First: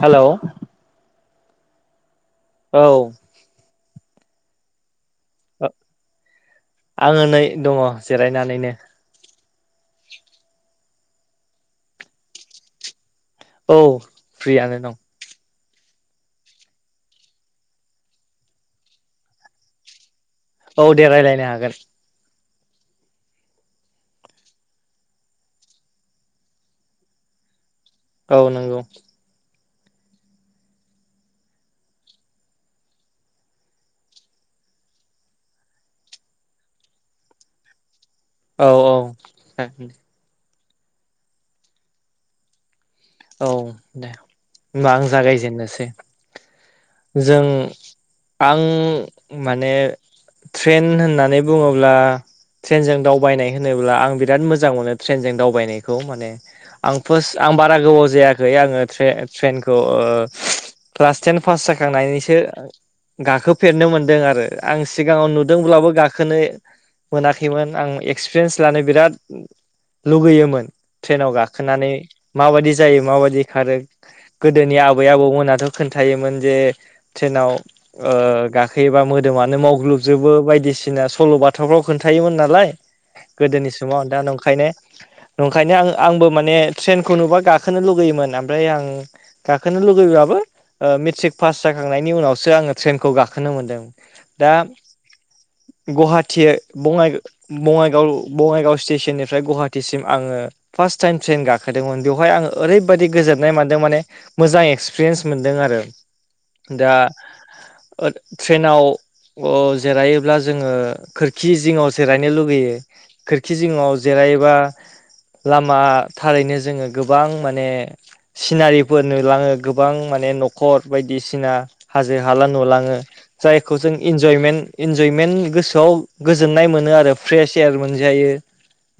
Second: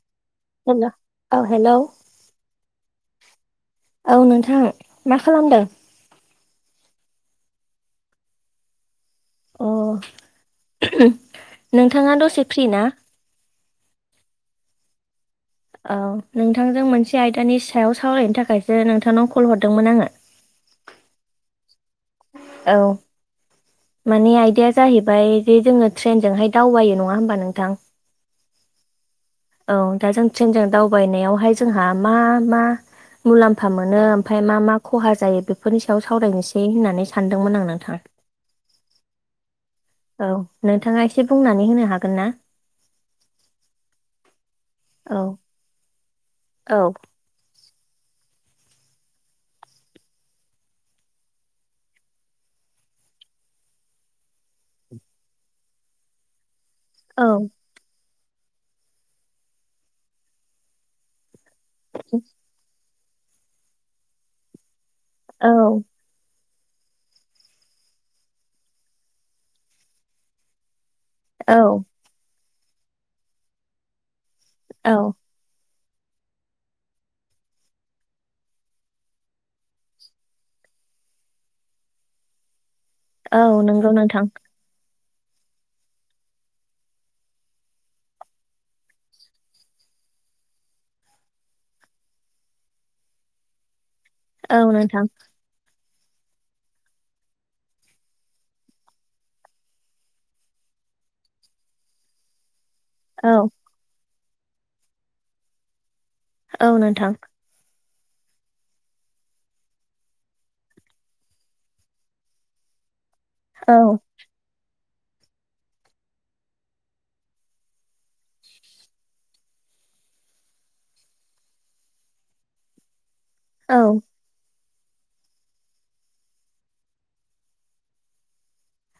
Hello. हेल' औ हेल' औ। औ नोंथां मा खालामदों? आङो नै दङ' जिरायनानैनो। अ' नोंथाङा दसे फ्रि ना? औ फ्रियानो दं। औ नोंथांजों मोनसे आयदानि सायाव सावरायनो थाखायसो नोंथांनाव कल हरदोंमोन आङो। [inaudible] औ दे रायलायनो हागोन। औ। माने आइदाया जाहैबाय जे जोङो ट्रेनजोंहाय दावबायो नङा होमबा नोंथां। औ नोंगौ। औ दा जों ट्रेनजों दावबायनायावहाय जोंहा मा मा। मुलाम्फा मोनो ओमफ्राय मा मा खहा जायो बेफोरनि सायाव सावरायनोसै होननानै सानदोंमोन आं नोंथां। औ औ जागोन दे। औ नोंथाङा एसे बुंनानै होनो हागोन ना। औ दे होमबा आं औ जागायजेननोसै। औ। जों आं माने। ट्रेन होननानै बुङोब्ला। ट्रेनजों दावबायनाय होनोब्ला आं बिराद मोजां मोनो ट्रेनजों दावबायनायखौ माने। आं फार्स्ट औ आं बारा गोबाव जायाखै आङो ट्रे ट्रेनखौ ओ। क्लास टेन पास जाखांनानैसो गाखोफेरनो मोनदों आरो। आं सिगाङाव औ नुदोंब्लाबो गाखोनो। मोनाखैमोन आं एक्सपिरियेन्स लानो बिराद लुगैयोमोन। ट्रेनाव औ गाखोनानै माबायदि जायो माबायदि खारो गोदोनि औ आबै आबौमोनाथ'। खोन्थायोमोन जे ट्रेनाव। ओ गाखोयोबा मोदोमानो मावग्लुबजोबो बायदिसिना सल' बाथाफ्राव खोन्थायोमोन नालाय। औ गोदोनि नंगौ समाव दा नोंथां नंखायनो नंखायनो आं आंबो माने ट्रेनखौ नुबा गा खोनो लुगैयोमोन ओमफ्राय आं गाखोनो लुगैब्लाबो। ओ मेट्रिक पास जाखांनायनि उनावसो आङो ट्रेनखौ गाखोनो मोन्दों। दा औ नोंथां गुवाहाटी बङाइ। बङाइगाव बङाइगाव स्टेशननिफ्राय गुवाहाटिसिम आङो। फार्स्टटाइम ट्रेन गाखोदोमोन बेवहाय आङो। ओरैबायदि औ गोजोननाय मोनदों माने मोजां एक्सपिरियेन्स मोनदों आरो औ दा। नोंथां ओ ट्रेनाव। अ जिरायोब्ला जोङो खोरखि जिङाव जिरायनो लुबैयो। खोरखि औ जिङाव जिरायोबा लामा थारैनो जोङो गो बां माने सिनारिफोर नुलाङो गोबां माने न'खर बायदिसिना। हाजो हाला नुलाङो औ जायखौ जों। इन्जयमेन्ट इन्जयमेन्ट गोसोआव गोजोननाय मोनो आरो फ्रेश एयार मोनजायो।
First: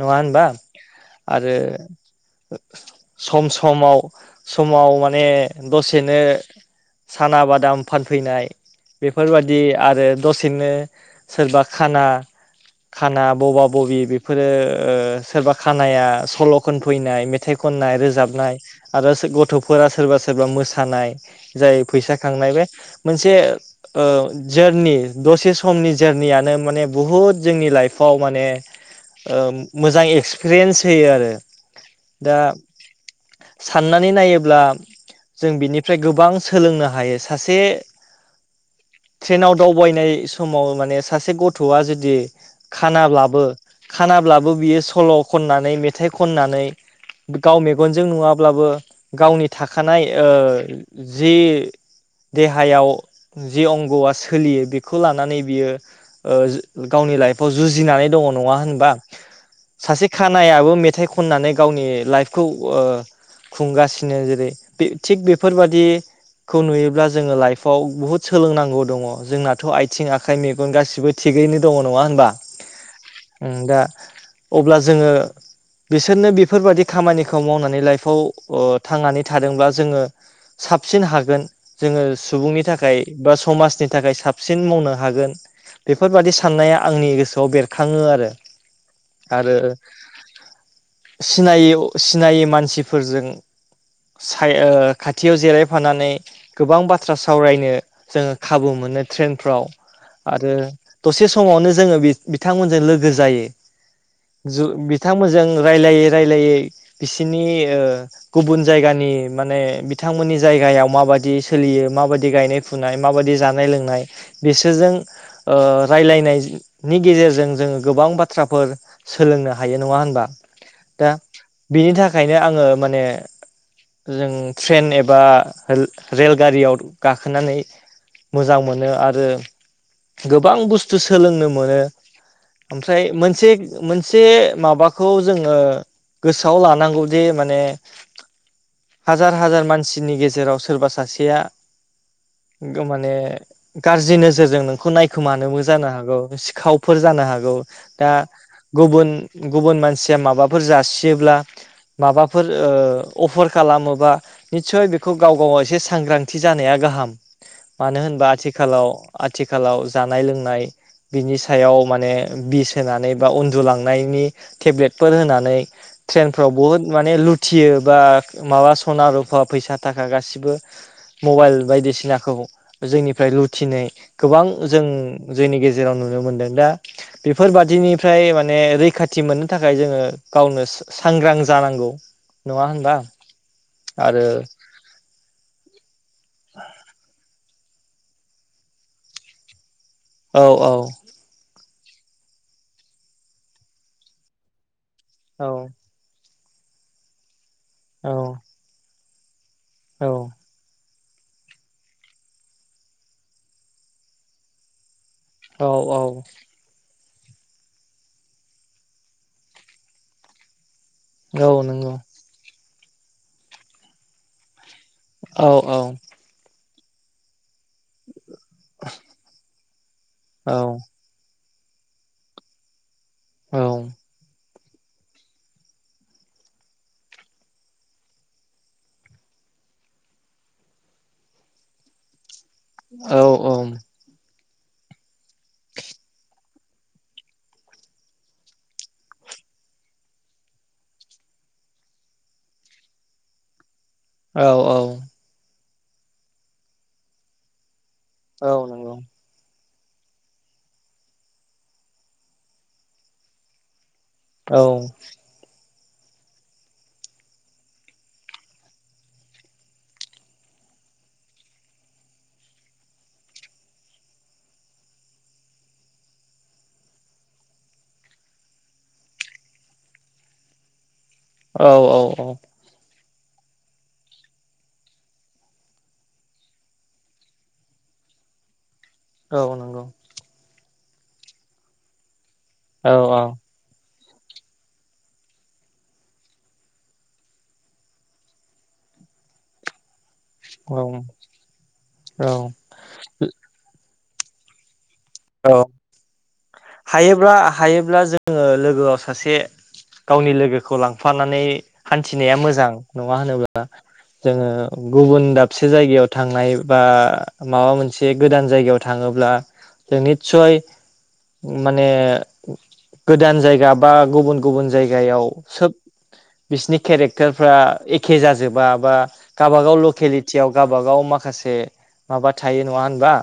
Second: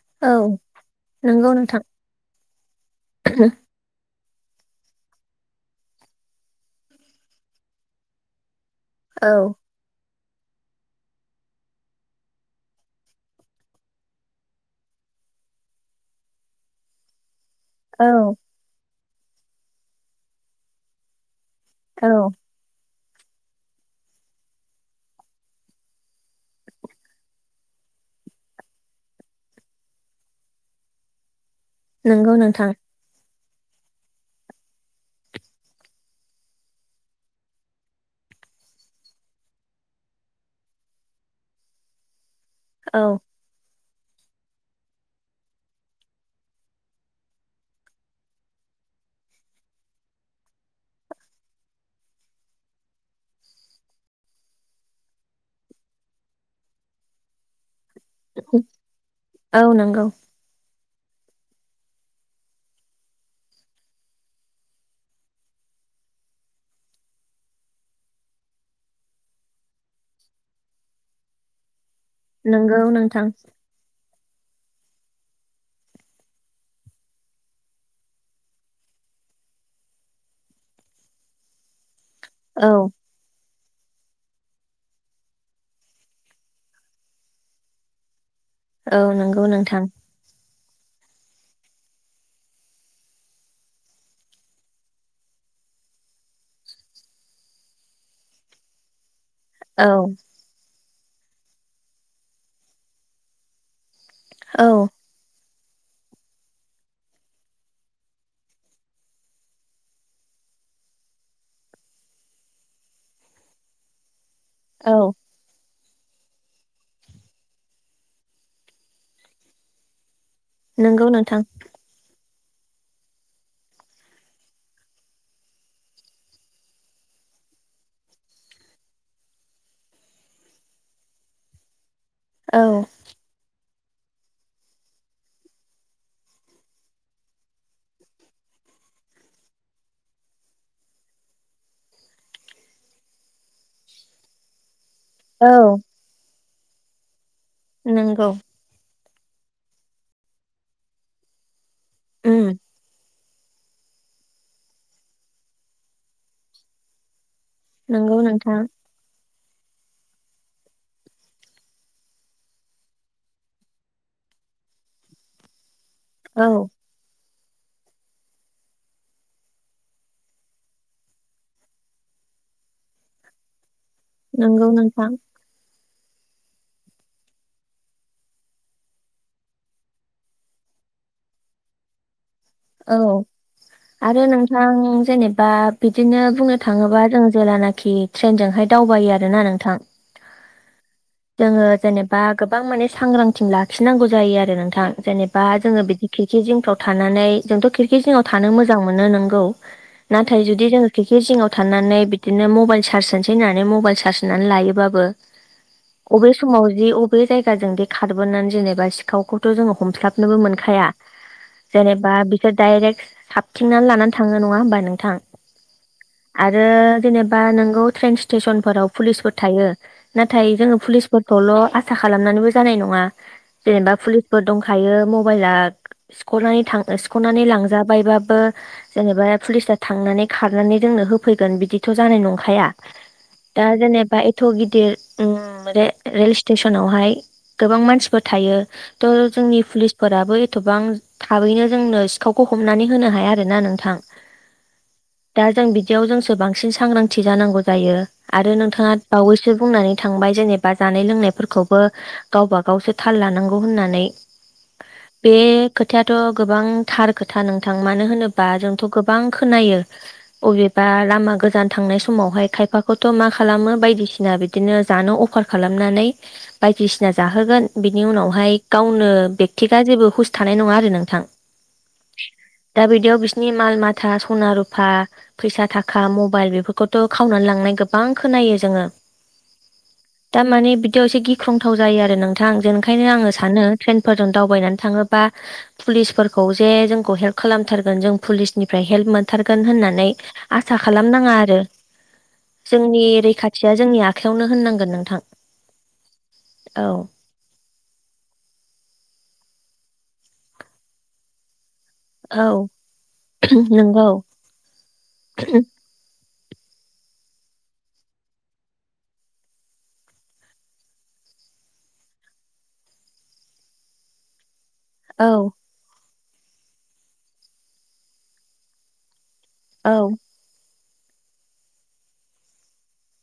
नङा होनबा औ नंगौ आरो नोंथां सम समाव। समाव माने दसेनो साना बादाम फानफैनाय। औ बेफोरबादि आरो दसेनो सोरबा खाना। खाना बबा बबि बेफोरो ओ सोरबा खानाया सल' खनफैनाय मेथाइ। खननाय औ रोजाबनाय आरो गथ'फोरा सोरबा सोरबा मोसानाय। जाय औ फैसा खांनाय बे मोनसे ओ जोरनि दसे समनि जोरनियानो माने बुहुद जोंनि लाइफआव माने ओ मोजां एक्सपिरियेन्स होयो आरो नंगौ दा नोंथां साननानै नायोब्ला जों बिनिफ्राय गोबां सोलोंनो हायो सासे ट्रेनाव दावबायनाय समाव माने सासे गथ'आ जुदि औ खानाब्लाबो खानाब्लाबो बियो सल' खननानै मेथाइ खननानै गाव मेगनजों नुवाब्लाबो गावनि थाखानाय ओ जि। देहायाव जे अंग'आ सोलियो बेखौ लानानै बियो गावनि लाइफआव जुजिनानै द होना औ नंगौ सासे ख मेथ खनानै गावनि लाइफखौ खुंगासिनो जेरै बे थिग बेफोरबादि खौ नुयोब्ला जोङो लाइफआव बुहुत सोलोंनांगौ दङ जोंनाथ' आथिं आखाइ मेगन गासिबो थिगैनो दङ नङा होनबा नंगौ नोंथां दा अब्ला जोङो बिसोरनो बेफोरबायाददि खामानिखौ मावनानै लाइफआव थांनानै थादोंब्ला जोङो साबसिन हागोन जोङो सुबुंनि औ थाखाय बा समाजनि थाखाय साबसिन मावनो हागोन बेफोरबादि साननाया आंनि गोसोआव बेरखाङो आरो औ नंगौ आरो नोंथां सिनायै सिनायै मानसिफोरजों साय ओ खाथियाव जिरायफानानै गोबां बाथ्रा सावरायनो जोङो खाबु मोनो ट्रेनफ्राव औ आरो दसे समावनो जोङो बि बिथांमोनजों लोगो जायो। ज औ बिथांमोनजों रायलायै रायलायै बिसोरनि ओ गुबुन जायगानि माने बिथांमोननि जायगायाव माबायदि सोलियो माबायदि गायनाय फुनाय माबायदि जानाय लोंनाय बिसोरजों औ ओ रायलायनायनि गेजेरजों जोङो गोबां बाथ्राफोर सोलोंनो हायो नङा होनबा नंगौ दा नोंथां बिनि थाखायनो आङो माने जों ट्रेन एबा रेलगारियाव गाखोनानै मोजां मोनो आरो गोबां बुस्थु सोलोंनो मोनो औ ओमफ्राय मोनसे मोनसे माबाखौ जोङो गोसोआव लानांगौ जे माने हाजार हाजार मानसिनि गेजेराव सोरबा सासेया माने गाज्रि नोजोरजों नोंखौ नाय खोमानोबो औ जानो हागौ सिखावफोर जानो हागौ दा नंगौ गुबुन गुबुन मानसिया माबाफोर जासियोब्ला उम माबाफोर ओ अफार खालामोबा निस्सय बेखौ गाव गावाव एसे सांग्रांथि जानाया गाहाम मानो नंगौ होनबा नोंथां आथिखालाव आथिखालाव जानाय लोंनाय बिनि सायाव माने बिस होनानै बा उन्दुलांनायनि टेब्लेटफोर होना [unintelligible] औ ट्रेनफ्राव बहुथ माने लुथियो बा माबा सना रुफा फैसा थाखा गासिबो मबाइल बायदिसिनाखौ जोंनिफ्राय लुथिनाय गोबां नंगौ जों नोंथां जोंनि गेजेराव नुनो मोनदों दा बेफोरबादिनिफ्राय माने रैखाथि मोननो थाखाय जोङो गावनो सांग्रां जानांगौ नङा होनबा औ आरो नोंथां जेनेबा बिदिनो बुंनो थाङोबा जों जेेलानाखि ट्रेनजोंहाय दावबायो आरोना नोंथां औ औ जोङो जेनेबा गोबां माने सांग्रांथि लाखिनांगौ जायो आरो नोंथां जेनेबा औ जोङो बिदि खिरखि जिंफ्राव थानानै जोंथ' खिरखि औ जिङआव थानो मोजां मोनो नोंगौ औ नाथाय जुदि जों खिरखि जिङाव थानानै बिदिनो मबाइल चारस होनोसै होननानै मबाइल चार्ज होनानै लायोबाबो औ अबे औ समाव जि बै जायगाजों दि खारबोनानै जेनेबा सिखावखौथ' जोङो हमस्लाबनोबो मोनखाया। औ नंगौ जेनेबा बिसोर डायरेक्ट साबथिंनानै लानानै थाङो नङा होमबा नों औ औ आरो जेनेबा नोंगौ ट्रेन स्टेसनफोराव पुलिसफोर थायो। नाथाय औ जोङो पुलिस फोरखौल' आसा खालामनानैबो जानाय नङा औ जेनेबा पुलिसफोर दं हायो मबाइला सिख'नानै थां सिख'नानै लांजाबायबाबो जेनेबा पुलिसथा थांनानै खारनानै जोंनो होफैगोन बिदिथ' जानाय नंखाया। औ दा औ जेनेबा एथ' गिदिर उम रे-रेल स्टेसनाव हाय गोबां मानसिफोर थायो। थ' जोंनि फुलिसफोराबो एथबां थाबैनो जोंनो सिखावखौ हमनानै होनो हाया आरो ना नोंथां। औ औ दा जों बिदियाव जोंसो बांसिन सांग्रांथि जानांगौ जायो। औ आरो नोंथाङा नंगौ बावैसो बुंनानै थांबाय जेनेबा जानाय लोंनायफोरखौबो गावबा गावसो थाल लानांगौ होननानै। औ बे खोथायाथ' गोबां थार खोथा नोंथां। मानो होनोबा जोंथ' गोबां खोनायो। अबेबा लामा गोजान थांनाय समावहाय खायफाखौथ' मा खालामो बायदिसिना बे दिनो जानो अफार खालामनानै बायदिसिना जाहोगोन बिनि उनावहाय गावनो बेक्थिगआ जेबो हुस थानाय नङा आरो नोंथां। औ औ औ दा बिदियाव बिसिनि माल माथा सना रुफा फैसा थाखा मबाइल बेफोरखौथ' खावनानै लांनाय गोबां खोनायो जोङो। औ नंगौ। दा माने बिदियाव एसे गिख्रंथाव जायो आरो नोंथां। जे औ ओंखायनो आङो सानो ट्रेन फोरजों दावबायनानै थाङोबा पुलिसफोरखौ जे जोंखौ हेल्प खालामथारगोन जों पुलिसनिफ्राय हेल्प मोनथारगोन होननानै आसा औ खालामनाङा आरो जोंनि रैखाथिया जोंनि आखायावनो होननांगोन नोंथां। औ औ हायोब्ला हायोब्ला जोङो लोगोआव सासे गावनि लोगोखौ लांफानानै हान्थिनाया औ मोजां नङा होनोब्ला नंगौ जोङो गुबुन दाबसे जायगायाव थांनाय बा माबा मोनसे गोदान जायगायाव थाङोब्ला जों निस्सय माने गोदान जायगा बा गुबुन गुबुन जायगायाव औ सोब बिसिनि केरेक्टारफ्रा एखे जाजोबा बा गाबागाव औ लकेलिटियाव गाबागाव माखासे माबा थायो नङा होनबा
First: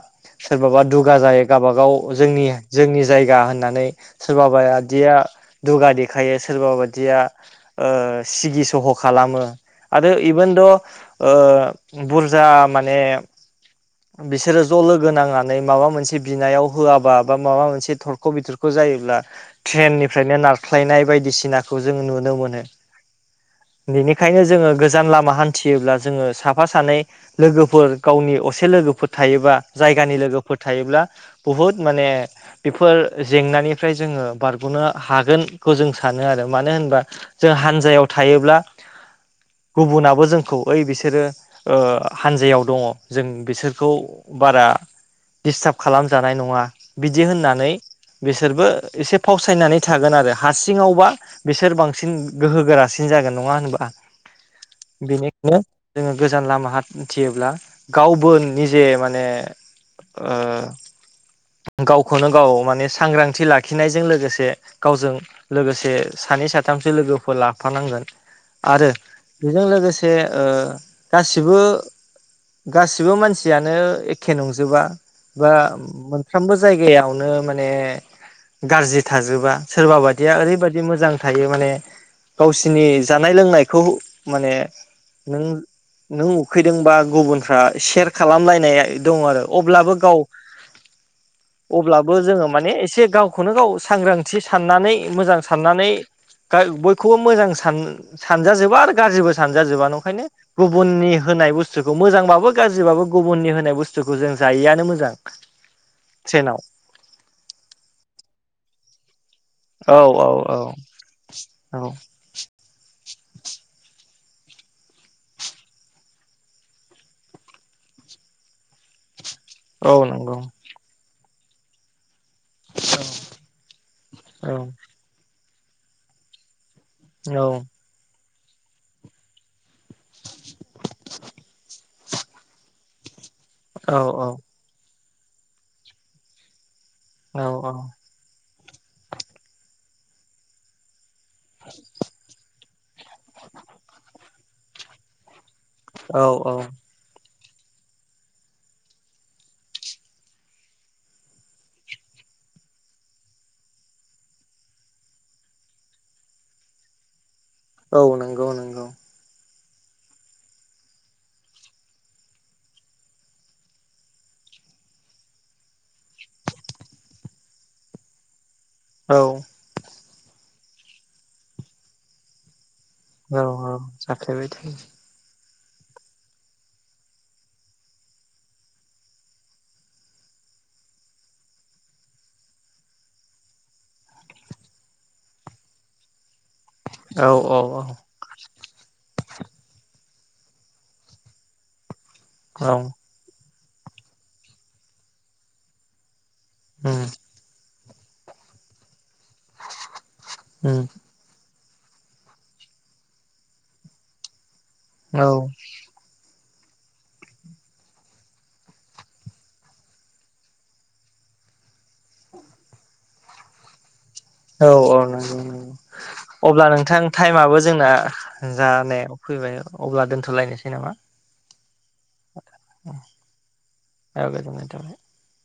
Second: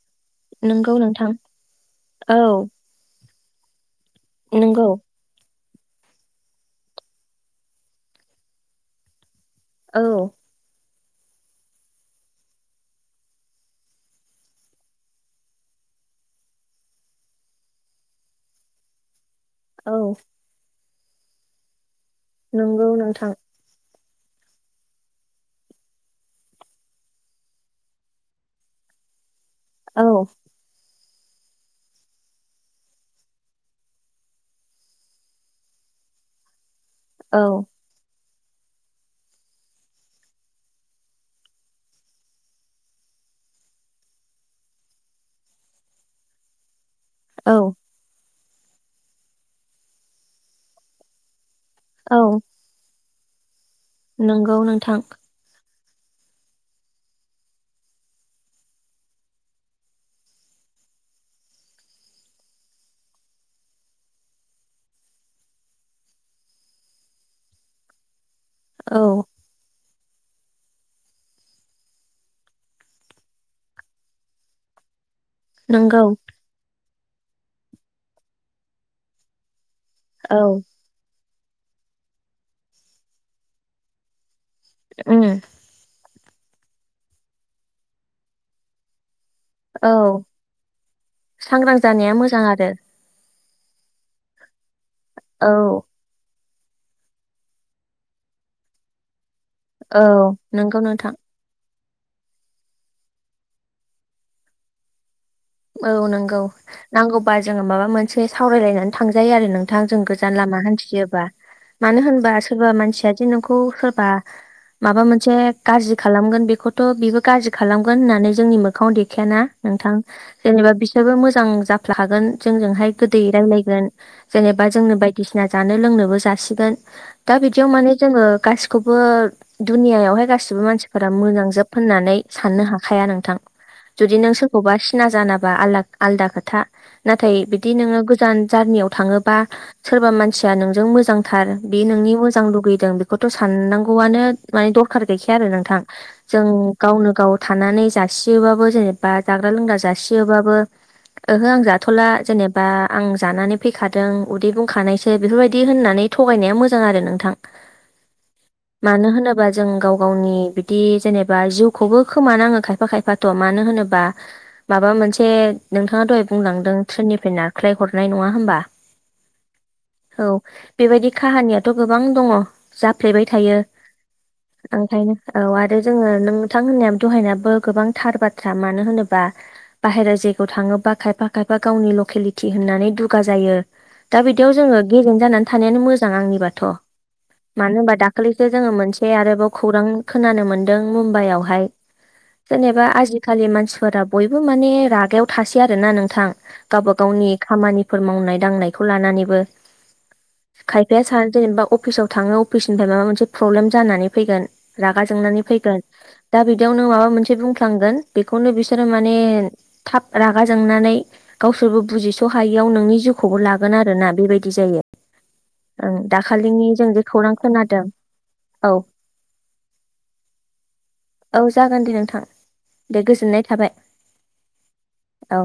सोरबाबा नंगौ दुगा नोंथां जायो गाबागाव औ जोंनि-जोंनि जायगा होननानै। सोरबाबाया नंगौ दिया दुगा देखायो सोरबा बादिया ओ सिगि सह' खालामो। औ आरो इभोन द ओ बुरजा माने बिसोरो ज' लोगो नांनानै माबा मोनसे बिनायाव होआबा बा माबा मोनसे थरख' बिथर ख' जायोब्ला औ थ्रेननिफ्रायनो नारख्लायनाय बायदिसिनाखौ जों नुनो मोनो। नंगौ नोंथां बेनिखायनो जोङो गोजान लामा हान्थियोब्ला जोङो साफा सानै लोगोफोर गावनि असे लोगोफोर थायोबा औ जायगानि लोगोफोर थायोब्ला बुहुत माने बेफोर जेंनानिफ्राय जोङो बारग'नो हागोनखौ जों सानो आरो मानो होनबा जों औ हानजायाव थायोब्ला गुबुनाबो जोंखौ ओइ बिसोरो ओ हानजायाव दङ' जों बिसोरखौ बारा डिस्टाब खालामजानाय नङा बिदि होननानै औ बिसोरबो एसे फावसायनानै थागोन आरो हासिङावबा बिसोर बांसिन गोहोगोरासिन सिन जागोन नङा होनबा नोंगौ नोंथां नो जोङो गोजान लामा हान्थियोब्ला गावबो निजे माने ओ गावखौनो गाव माने सांग्रांथि लाखिनायजों लोगोसे गावजों लोगोसे सानै साथामसो लोगोफोर लाफानांगोन आरो औ बेजों लोगोसे ओ गासिबो गासिबो मानसियानो एखे नंजोबा बा नंगौ मोनफ्रोमबो जायगायावनो माने ग्राजि थाजोबा सोरबा बायदिया औ ओरै बाय बिदि मोजां थायो माने गावसिनि जानाय लोंनायखौ माने उम नों-नों उखैदोंबा गुबुनफ्रा सेर खालामलायनाया दं आरो अब्लाबो गाव औ सांग्रां जानाया अब्लाबो मोजां जोङो आरो माने एसे गाव खौनो गाव सांग्रांथि साननानै मोजां औ साननानै गा बयखौबो मोजां सान-सानजाजोबो आरो गाज्रिबो सानजा जोबा औ नंखायनो नंगौ नोंथां गुबुननि होनाय बुसथुखौ मोजांबाबो गाज्रिबाबो गुबुननि होनाय बुस्थुखौ जों जायिआनो मोजां औ नोंगौ ट्रेनाव नांगौबा जोङो माबा मोनसे सावरायलायनानै थांजायो आरो नों थां औ जों औ गोजान औ लामा हान्थियोबा औ मानो होनबा सोरबा मानसिया जे नोंखौ सोरबा माबा मोनसे गाज्रि खालामगोन बेखौथ' बेबो गाज्रि खालामगोन होननानै जोंनि मोखाङाव दे खायाना औ नोंथां नंगौ जेनेबा बिसोरबो मोजां जाफ्ला खागोन जोंजोंहाय गोदैै रायलायगोन औ जेनेबा जोंनो बाय दिसिना जानो लोंनोबो जासिगोन दा बिदियाव माने जोङो गासि खौबो दुनियायावहाय गासिबो मानसिफोरा मोजांजोब होननानै साननो हाखाया नोंथां औ जुदि नों सोरखौबा सिना जानाबा आल-आलदा खोथा नाथाय औ बिदि नोङो गोजान जारनियाव थाङोबा सोरबा मानसिया नोंजों मोजांथार बे नोंनि मोजां लुगैदों बेखौथ' साननांगौआनो माने दरखार गैखाया आरो नोंथां औ जों औ गावनो गाव थानानै जासियोबाबो जेनेबा जाग्रा लोंग्रा जासियोबाबो ओहो आं जाथ'ला जेनेबा आं जानानै फैखादों उदै बुंखानायसो बेफोरबायदि होननानै थगायनाया मोजां आरो नोंथां औ नंगौ नंगौ होनबा जों गाव गावनि बिदि जेनेबा जिउखौबो खोमानाङो खायफा खायफाथ' मानो होनोबा माबा मोनसे नोंथाङा दहाय बुंलांदों ट्रेननिफ्राय नारख्लाय हरनाय नङा होमबा औ औ बेबायदि काहानियाथ' गोबां दङ जाफ्लेबाय औ थायो औ जाफ्लेबाय थायो ओंखायनो औ आरो जोङो नोंथां होननाया दहायनायाबो गोबांथार बाथ्रा मानो होनोबा बाहेरा जायगायाव थाङोबा खायफा खायफा गावनि लकेलिटि होननानै दुगा जायो दा बिदियाव जोङो गेजेन जानानै थानायानो मोजां आंनिबाथ' औ औ मानो होनबा दा खालिसो जोङो मोनसे आरोबाव खौरां खोनानो मोनदों मुम्बाइआवहाय औ जेनेबा आजिखालि मानसिफोरा बयबो माने रागायाव थासै आरो ना नोंथां गाबा उम गावनि खामानिफोर मावनाय दांनायखौ लानानैबो उम खायफाया सा जेनेबा अफिसाव थाङो अफिसनिफ्राय माबा मोनसे प्रब्लेम जानानै फैगोन रागा औ जोंनानै फैगोन दा बिदियाव नों माबा मोनसे बुंफ्लांगोन बेखौनो बिसोरो माने थाब रागा जोंनानै गावसोरबो बुजिस' हायियाव नोंनि जिउखौबो लागोन आरोना बेबायदि औ जायो औ नंगौ नों ओं दाखालिनि अब्ला जों नोंथां जे खौरां टाइमाबो खोनादों जोंना औ जानायाव फैबाय अब्ला दोनथ'लायनोसै नामा औ जागोन दे नोंथां दे गोजोननाय थाबाय [inaudible] औ